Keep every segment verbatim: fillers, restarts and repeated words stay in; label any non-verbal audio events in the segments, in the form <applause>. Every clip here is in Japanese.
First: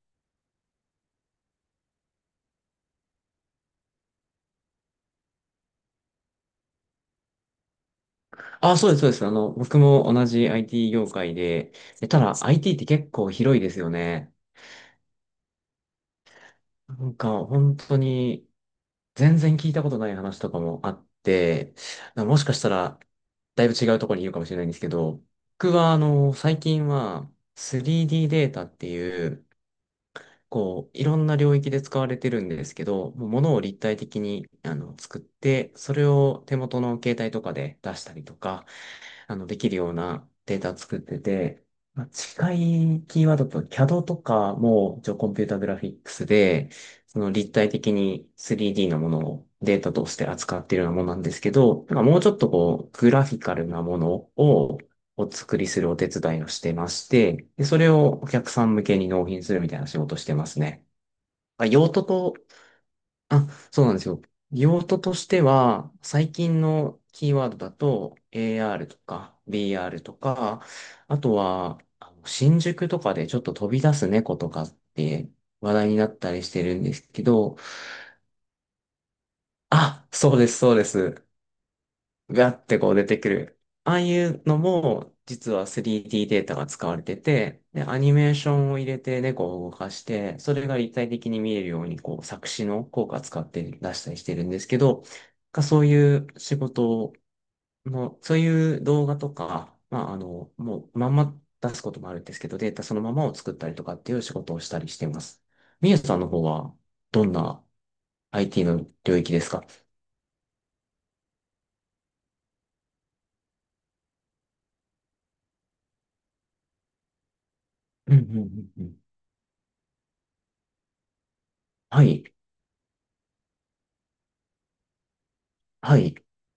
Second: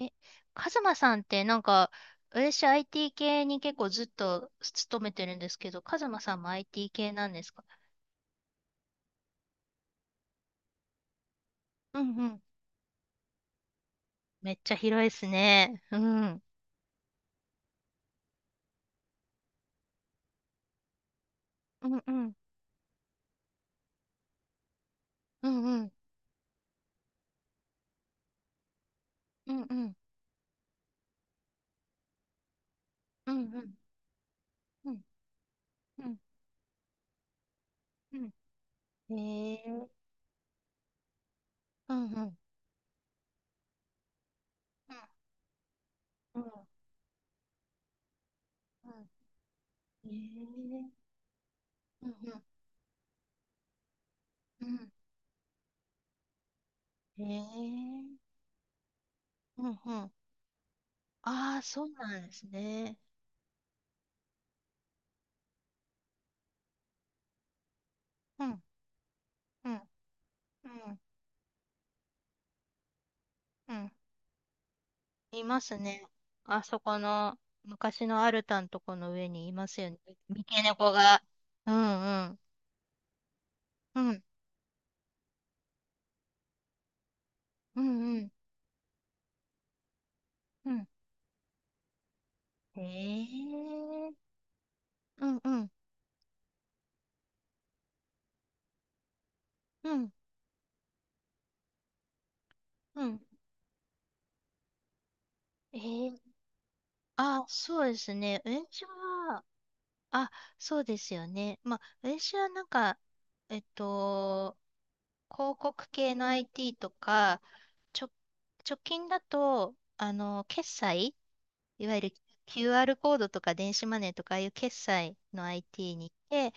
え、カズマさんってなんか、私 アイティー 系に結構ずっと勤めてるんですけど、カズマさんも アイティー 系なんですか？あ、そうです、そうです。あの、僕も同じ アイティー 業界で、うでんたうだ ん。アイティー って結構広いですよね。めっちゃ広いですね。うん。なんか本当に全然聞いたことない話とかもあって、うんうん。もしかしたらだいぶ違うところにいるかもしれないんですけど、うん僕うん。はあの、最近は スリーディー ディーデータっていう、うんうん。こう、いろんな領域で使われてるんですけど、もううん物をうん。立体的にあうのん作って、そうんれうん。を手元の携帯とかで出したりとか、うん。あの、へできるようえ。なデータ作ってて、うまんうあ、ん。うん近いキーワードと キャド とかも、一応コンピュータグラフィックスうんで、その立体的に スリーディー のものをデータとうん。へして扱っているようなもえ。のなんですけど、なんかうんもうちょうっんとこう、グラフィカルなものをお作りするお手伝いをしてましうん。へて、で、それをおえ。客さん向けに納品するうみたんいなう仕ん。事をしてますね。ああ、まあそ用う途なんでとすね。あ、そうなんですよ。用途としては、最近のキーワードだと、うん エーアール とか うんう b r とか、んあとは、あの新宿とかでちょっと飛うびん。出す猫とかっていま話す題になね。ったりしてあるそんでこすけのど、昔のアルタのとこの上にいますよね。あ、そう三です、毛そうで猫が。す。うんうん。ガッてこう出てくる。ああういん。うのも、実は スリーディー ディーデータが使われてて、うで、アニんうん。メーションを入れて猫を動かして、それうがん。立体的に見えるように、こう、作詞の効果使へって出したりしえ。てるんですけど、うんうがんそういう仕事の、そういう動画とか、うまんあ、あの、もう、まんま出すこともあるんですけど、データそのうまん。まを作ったりとかっていう仕事をしたりしてます。みゆえさんえ。の方は、どんあ、な そうですね。アイティー 私の領域では、すか？あ、そうですよね。まあ、私はなんか、えっと、広告系の アイティー とか、ちょ、うんうんうん直うん。近だと、あの、決済いわゆはる い、キューアール コードとか電子マネーとかああいう決済の アイティー はに行い。って、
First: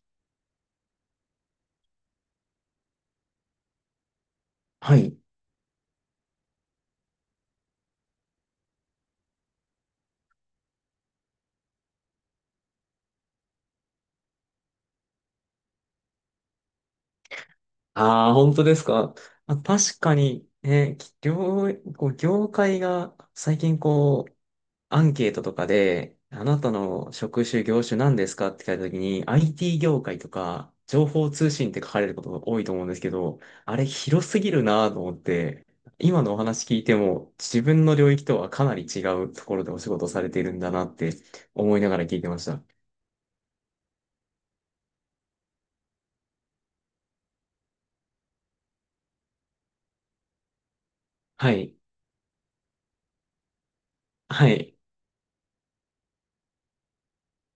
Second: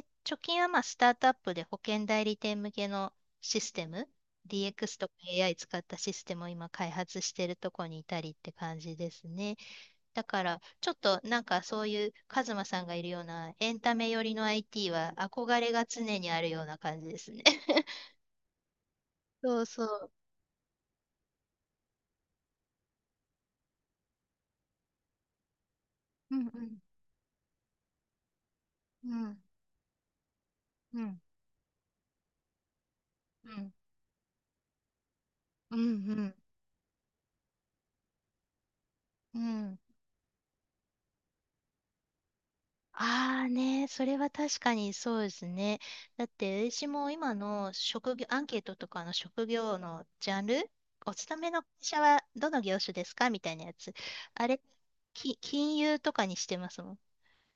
で、貯金はまあスタートアップで保険代理店向けのシステム、ディーエックス はとか い。エーアイ 使ったシステムを今開発してるとこにいたりって感じですね。だから、ちょっとなんかそういうカズマさんがいるようなエンタメ寄りの アイティー は憧れが常にあるような感じですね。<laughs> ああ、本当ですか？あ、そうそ確う。かに、ね、き業、こう業界が最近こう、アンケートとかで、うんあなうたん。の職種、業種何ですかって聞いたときうに、ん アイティー 業界とか、う情ん。報通信って書かれることが多いと思うんですけど、うあれ広すぎるなと思って、んうんう今のん。お話聞いても、自分の領域とはかなり違ううところでん。お仕事されているんだなって思いながら聞いてました。ああね、それは確かにそうですね。だって、私も今の職業、アンケートとかの職業のジャンル、お勤めはの会い。社はどの業種ですかみたいなやつ。あはれ、い。き、金融とかにしてますもん。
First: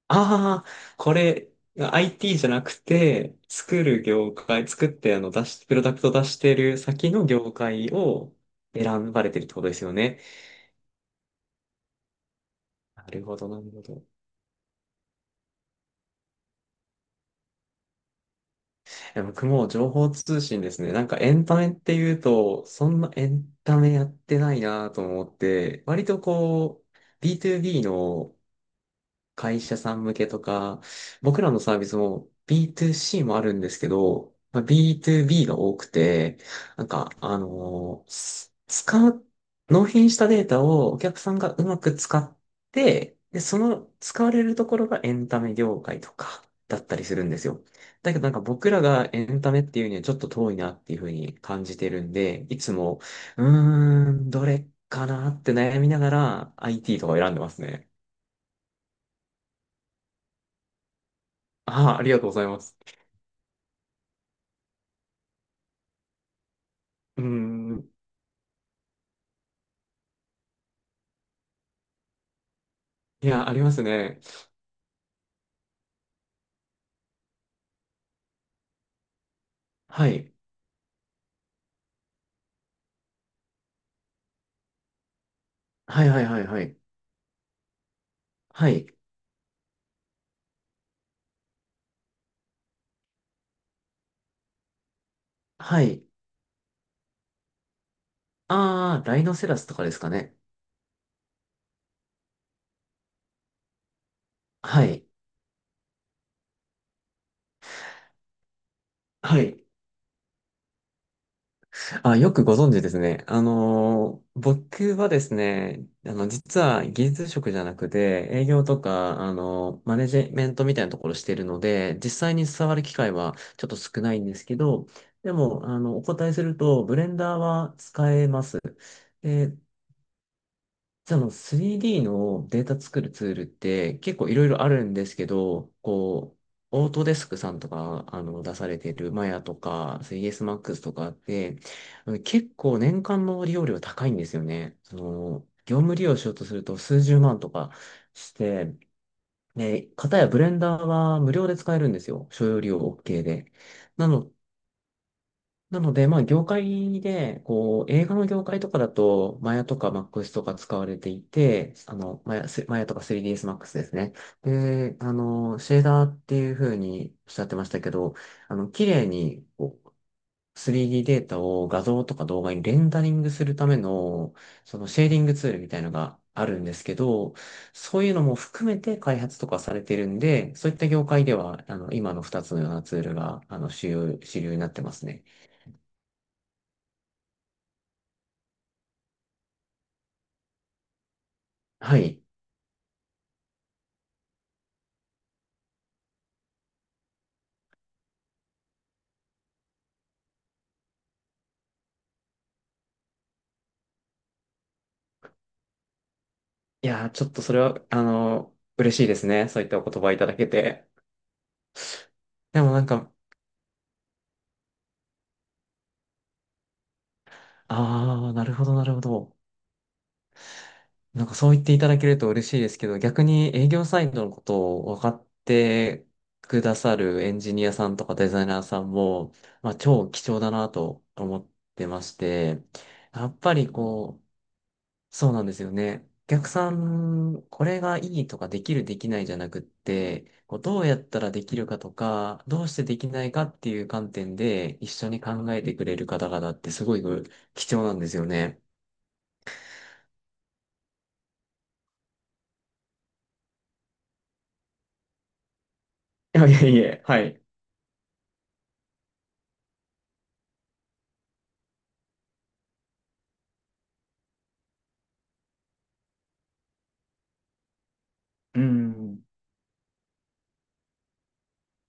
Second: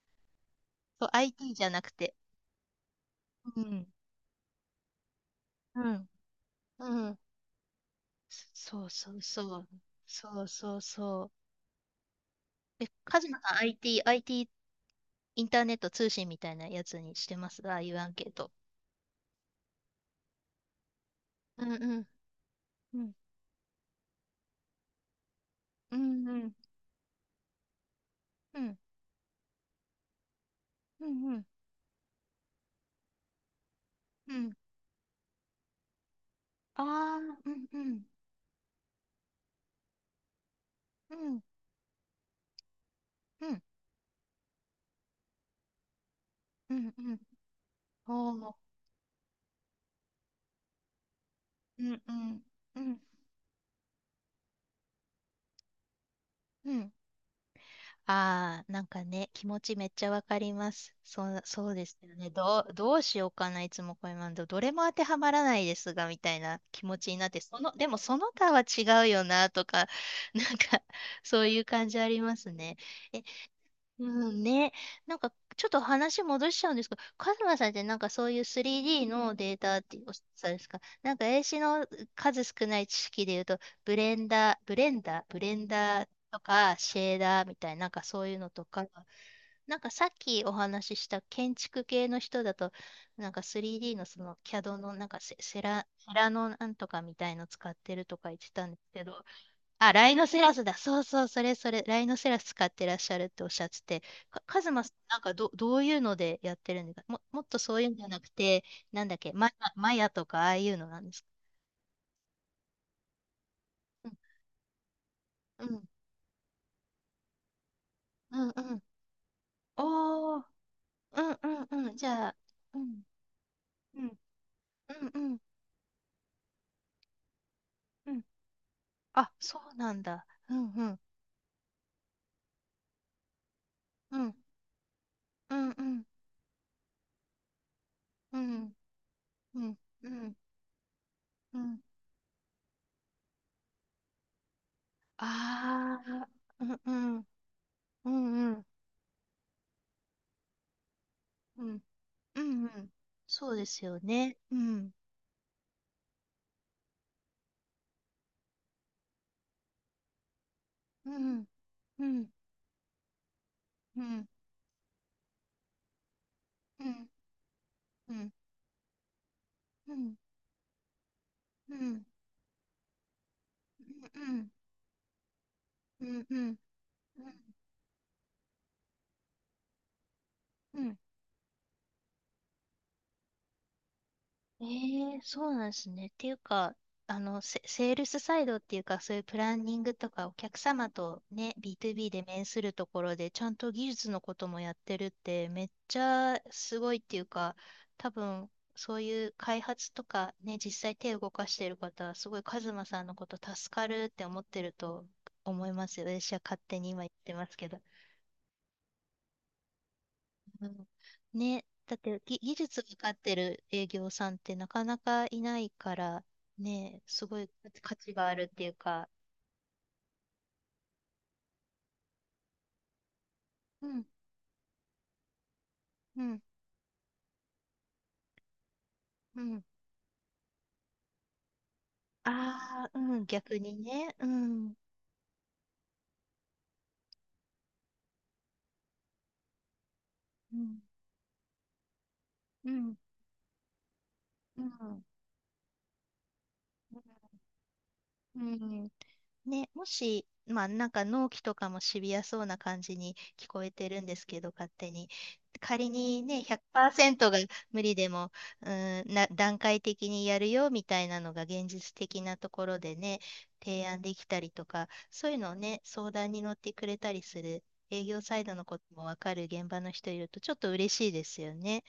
ああ、そう、これ、アイティー じゃなくて。アイティー じゃなくて、う作ん。る業界、作ってあの出し、プロうダクん。ト出してるう先ん。の業界をそう選そうばれてるってそこう。とですよね？そうそうそう。え、なカるズほマど、さん なるほど。アイティー、い アイティー、アイティーインターネット通信みたいなやつにしてます、ああいうアンケート。や僕も情報通信ですね。なんかエンタうメんってうん。いうと、そうんなん。エンタメやってないなと思って、う割とんうん。こう、ビートゥービー のうん会社さん向けとか、うんう僕ん。らのサービスも ビートゥーシー もあるんですけうど、ん。まあ、ビートゥービー が多くて、あなんか、あ、あうんうん、のーす使う、納品したデータをおう客さんん、がうまく使って、で、うそん、の使われるところがエンタメ業界とかうだっん、たりうすん、るんですよ。だけどなおんかー、僕らがエンタメっていうにはちょっと遠いなっていうふうに感じうてん、るうんん、で、いつうん、も、うーん、どれかなって悩みながら うん。アイティー とかを選んでますね。ああ、なんかね、気持ちめっちゃわかります。そう、そうであすあ、ありよがとうね。ございまどう、す。どうしようかな、いつもこれなんで、どれも当てはまらないですが、みたいな気持ちにうなって、その、でん。もその他は違うよな、とか、なんか、そういう感じありますね。え、いや、ありますね。うんね。なんか、ちょっと話戻しちゃうんですけど、カズマさんってなんかそういう スリーディー のデータってはおっしい。ゃるんですか？なんか、英詞の数少ない知識で言うと、ブレンダー、ブレンダー、ブレンはダーいはいとはいはか、い。シェーダーみたいな、なんかそういうのとはか、い。なんかさっきお話しした建築系の人だと、なんか スリーディー のその CAD のなんかセ、セはラ、い。セラのなんとかみたいの使ってるとか言ってたんですけああ、ラど、イノセラスとかであ、すかライノね？セラスだ。そうそう、それそれ、ライノセラス使ってらっしゃるっておっしゃってて、かカズマはさん、い。なんかど、どういうのでやってるんですか？も、もっとそういうんじゃなくて、なんだっけ、はマヤ、い。マヤとかああいうのなんですか？あ、よくご存知ですね。あうん、のー僕はですうん、ね、あの、実は技術職じゃなくて、う営ん、業うとん。か、あのーマネジおー、メントみたいなところうしていん、るのうん、うん。で、じ実ゃ際あ、に触うる機ん、会はちょっと少うなん、いんですけど、うん、うでん、も、あの、お答えすると、ブレンダーはう使ん。えます。あ、でそうなんだ。うん、うん、実はあの スリーディー のデータ作るツールって結う構ん、いろいろあるんですけうん、ど、うん、こう、オートデスクさんとか、あうの、出さん、れているマヤとうん、か、うん、スリーディーエスマックス とかっうて、ん。あの結構年間の利用料高いんですよね。その、業務あ利用しあ、ようとすうるとん、う数十ん、万とかうしん、うん、て、で、かたやブレンダーは無料でう使えん。るんですよ。う所要んう利用 ん。OK そで。うですよなのね。うん。なので、まあ、業界で、こう、映画の業界とかだと、マヤとかマックスとか使われてういん。て、あうの、ん。マヤ、スマヤとか スリーディーエス マックスですうね。ん。で、あの、シェーダーっていう風うん。におっしゃってましたけど、うん。あの、綺麗にこう うん。スリーディー ディーデータをうん。う画ん。像とか動画にレンダリングするための、そのシェーディングツールみたいのうん。がうん。うあん。るんですけうど、ん。そういうのも含めて開発とかされてるんで、そういっうたん。業界では、あの、今のふたつのようなツールが、あの、主流、主流になってますええ、ね。そうなんですね。っていうか、あの、セ、セールスサイドっていうか、そういうプランニングとか、お客様とね、b o は b でい。面するところで、ちゃんと技術のこともやってるって、めっちゃすごいっていうか、多分、そういう開発とかね、実際手を動かしてる方は、すごいカズマさんのこと助かるって思ってると思いますよ。私は勝手いに今や言っー、ちょってとまそすれけど。は、あの嬉しいですね。そういったお言葉いただけうんて。ね、だってぎ技でも術なんがかか、ってる営業さんってなかなかいないから、ね、すごい価値がああ、あるなっるてほいうど、なるほか、ど。なんかそう言っていただけると嬉しいですけど、逆に営業うサん、イドのことを分かってうん、くださるエンジニアさんとかデザイナーさんも、うん。まあ、超貴重だなと思ってまして、ああ、うやん、っぱ逆りにね、こう、うん、そうなんですよね。お客さん、これがいいとかできるできないじゃなくって、うこうどん、うやったらできるかとか、どううしてん、できないかっていう観点うで一ん、緒に考えてくれる方々ってすごい貴重なんですようん、うね。ん。ね、もし、まあ、なんか納期とかもシビアそうな感じに聞こえてるんですけど、勝手に。仮に <laughs> いね、やいやいや、はひゃくパーセントがい。無理でも、うーん、な、段階的にやるよみたいなのが現実的なところでね、提案できたりとか、そういうのをね、相談に乗ってくれたりする、営業サイドうのこともわん、かる現場の人いると、ちょっと嬉しいですよね。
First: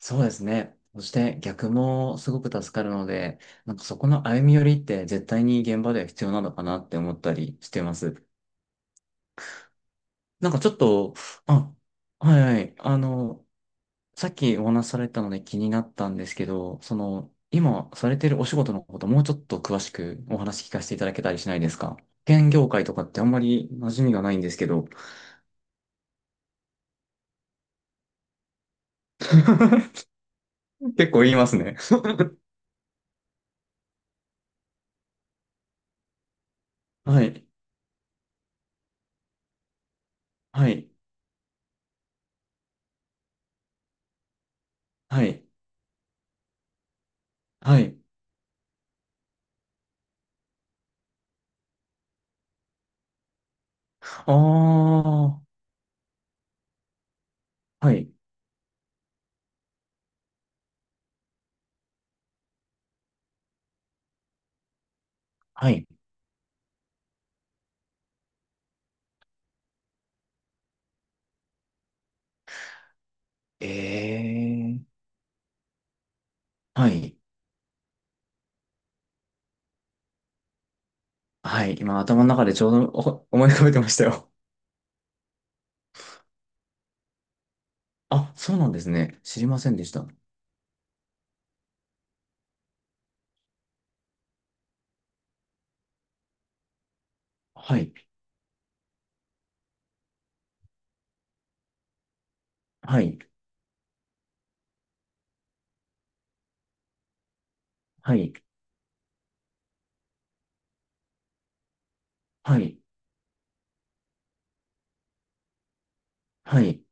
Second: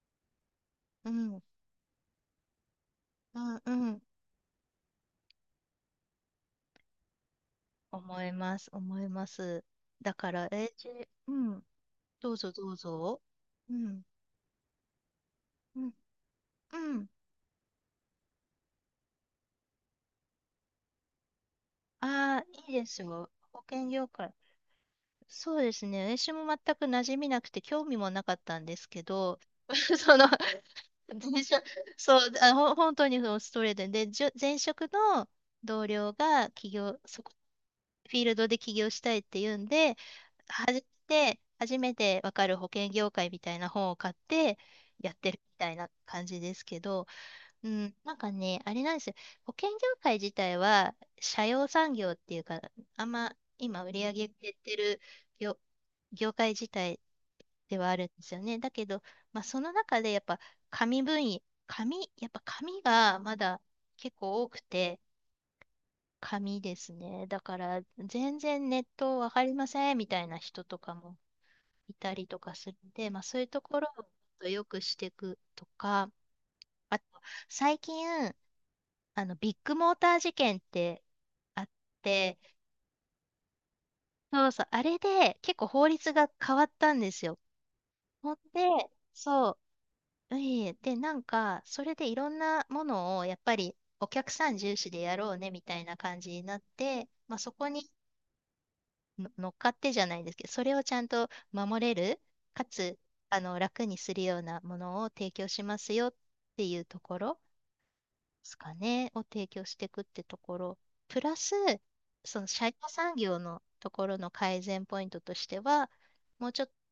そうですね。そうしてん、逆もすごく助かるので、うん、なんかうそん、この歩み寄りって絶対に現場では必要なのかなって思ったりしてま思す。います、思います。だから、なんかちえょー、っじと、うん。あ、どはういぞはどい、うあぞ。の、うん。さっきお話しされたので気になうん。ったんですけど、うそん。の、今されてるお仕事のこと、もうちょっと詳しくお話聞かせていただけたりしないですか？保ああ、険業いい界でとかすってあよ。んま保り険馴染業みがな界。いんですけど、そうですね。私も全く馴染みなくて興味もなかったんですけど、<laughs> <laughs> その、結構言い前ます職、ね。そう、あ、ほ本当にそのストレートで、で、じょ前職の同僚が起業、<laughs> そはこ、い、フィールドで起業したいって言うんで、は初めい、て、初めてわかる保険業界みたいな本を買ってやっはてるい、みたいな感じですけど、うはん、い。なんかね、あれなんですよ。保険業界自体は、社用産業っていうか、あんま今売り上げあ減ってるあ、業、業界自体でははあるんい、ですよね。だけど、まあ、その中でやっぱ紙分野、紙、やっぱ紙がまだ結構多くて、はい。紙ですね。だから、全然ネットわかりませんみたいな人とかもいたりとかするんで、まあ、そういうところをもっえと良くえ、していくとか、はあと、い、最近、あの、ビッグモーター事件ってあはっい。今頭のて、中でちょうどお思い浮かべてましたよ。そうそう、あれで結構法律が変わったんですよ。<laughs> あ、ほんそうなで、んですね。知りそませんでした。う、いえいえで、なんか、それでいろんなものをやっぱりお客さん重視でやろうねみたいな感じになって、まあ、そこはにい、の乗っかってじゃないんですけど、それをちゃんと守れる、かつ、はい、あの、楽にするようなものを提供しますよっていうところはい、ですかね、を提供していくってところ、プラス、そのは社員い、産業のところの改善ポイントとしては、もうはちょっとい。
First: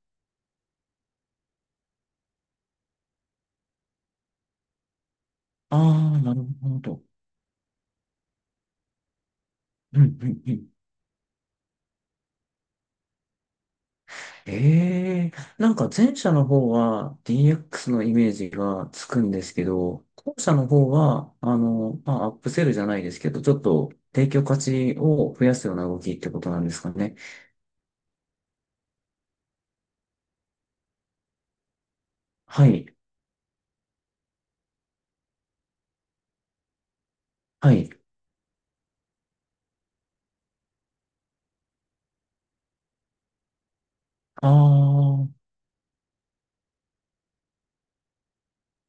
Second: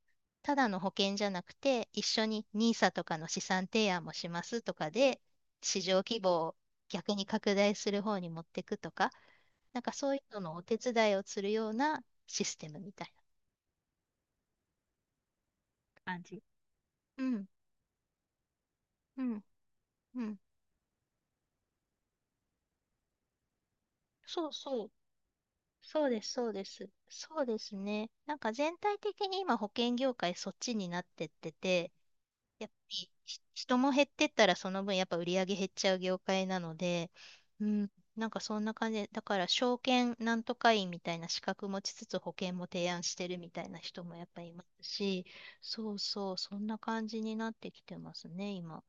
ただの保険じゃなくて、一緒にニーサとかの資産提案もしますとかで、あ市場あ、規模なるをほど。逆に拡大する方に持っていくとか、なんかうん、そういううのん、うのおん。手伝いをするようなシステムみたいなええ、なんか前感者じ。の方は うん、ディーエックス のイメージがつくうんでん、すけど、う後ん。者の方は、あの、まあ、アップセルじゃないですけど、ちょっと提供そう価そう。値を増やすような動そうきっでてす、こそとうなんでですす。かね？そうですね。なんか全体的に今保険業界そっちになってってて、はやっぱい、りひ人も減ってったらその分やっぱ売り上げ減っちゃう業界なので、うはい。ん、なんかそんな感じで、だから証券なんとか員みたいな資格持ちつつ保険も提案してるみたいな人もやっぱありいますし、あ、そうそう、そんな感じになってきてますね、今。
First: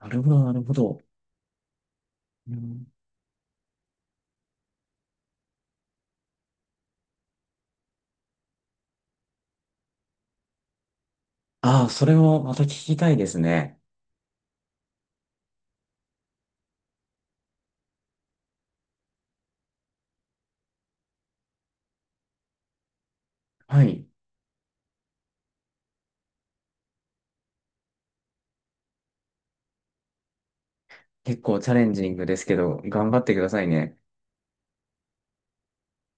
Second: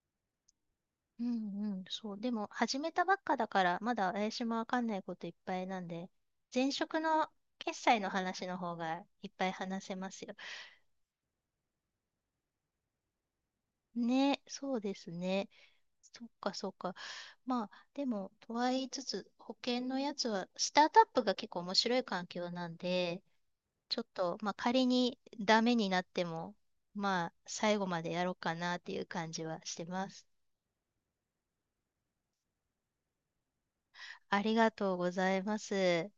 なるほど、なるほど。うんうん、そう。でも、う始ん、めたばっかだから、まだ私もわかんないこといっぱいなんで、前職の決済の話の方がいっぱい話せますよ。ああ、それをまた聞きたいですね。ね、そうですね。そっかそっか。まあ、でも、とは言いつつ、保険のやつは、スタートアップが結構面白い環境なんで、はちょっい。と、まあ、仮にダメになっても、まあ、最後までやろうかなっていう感じはしてます。結構チャレンジングですけど、頑張ってくださいね。ありがとうございます。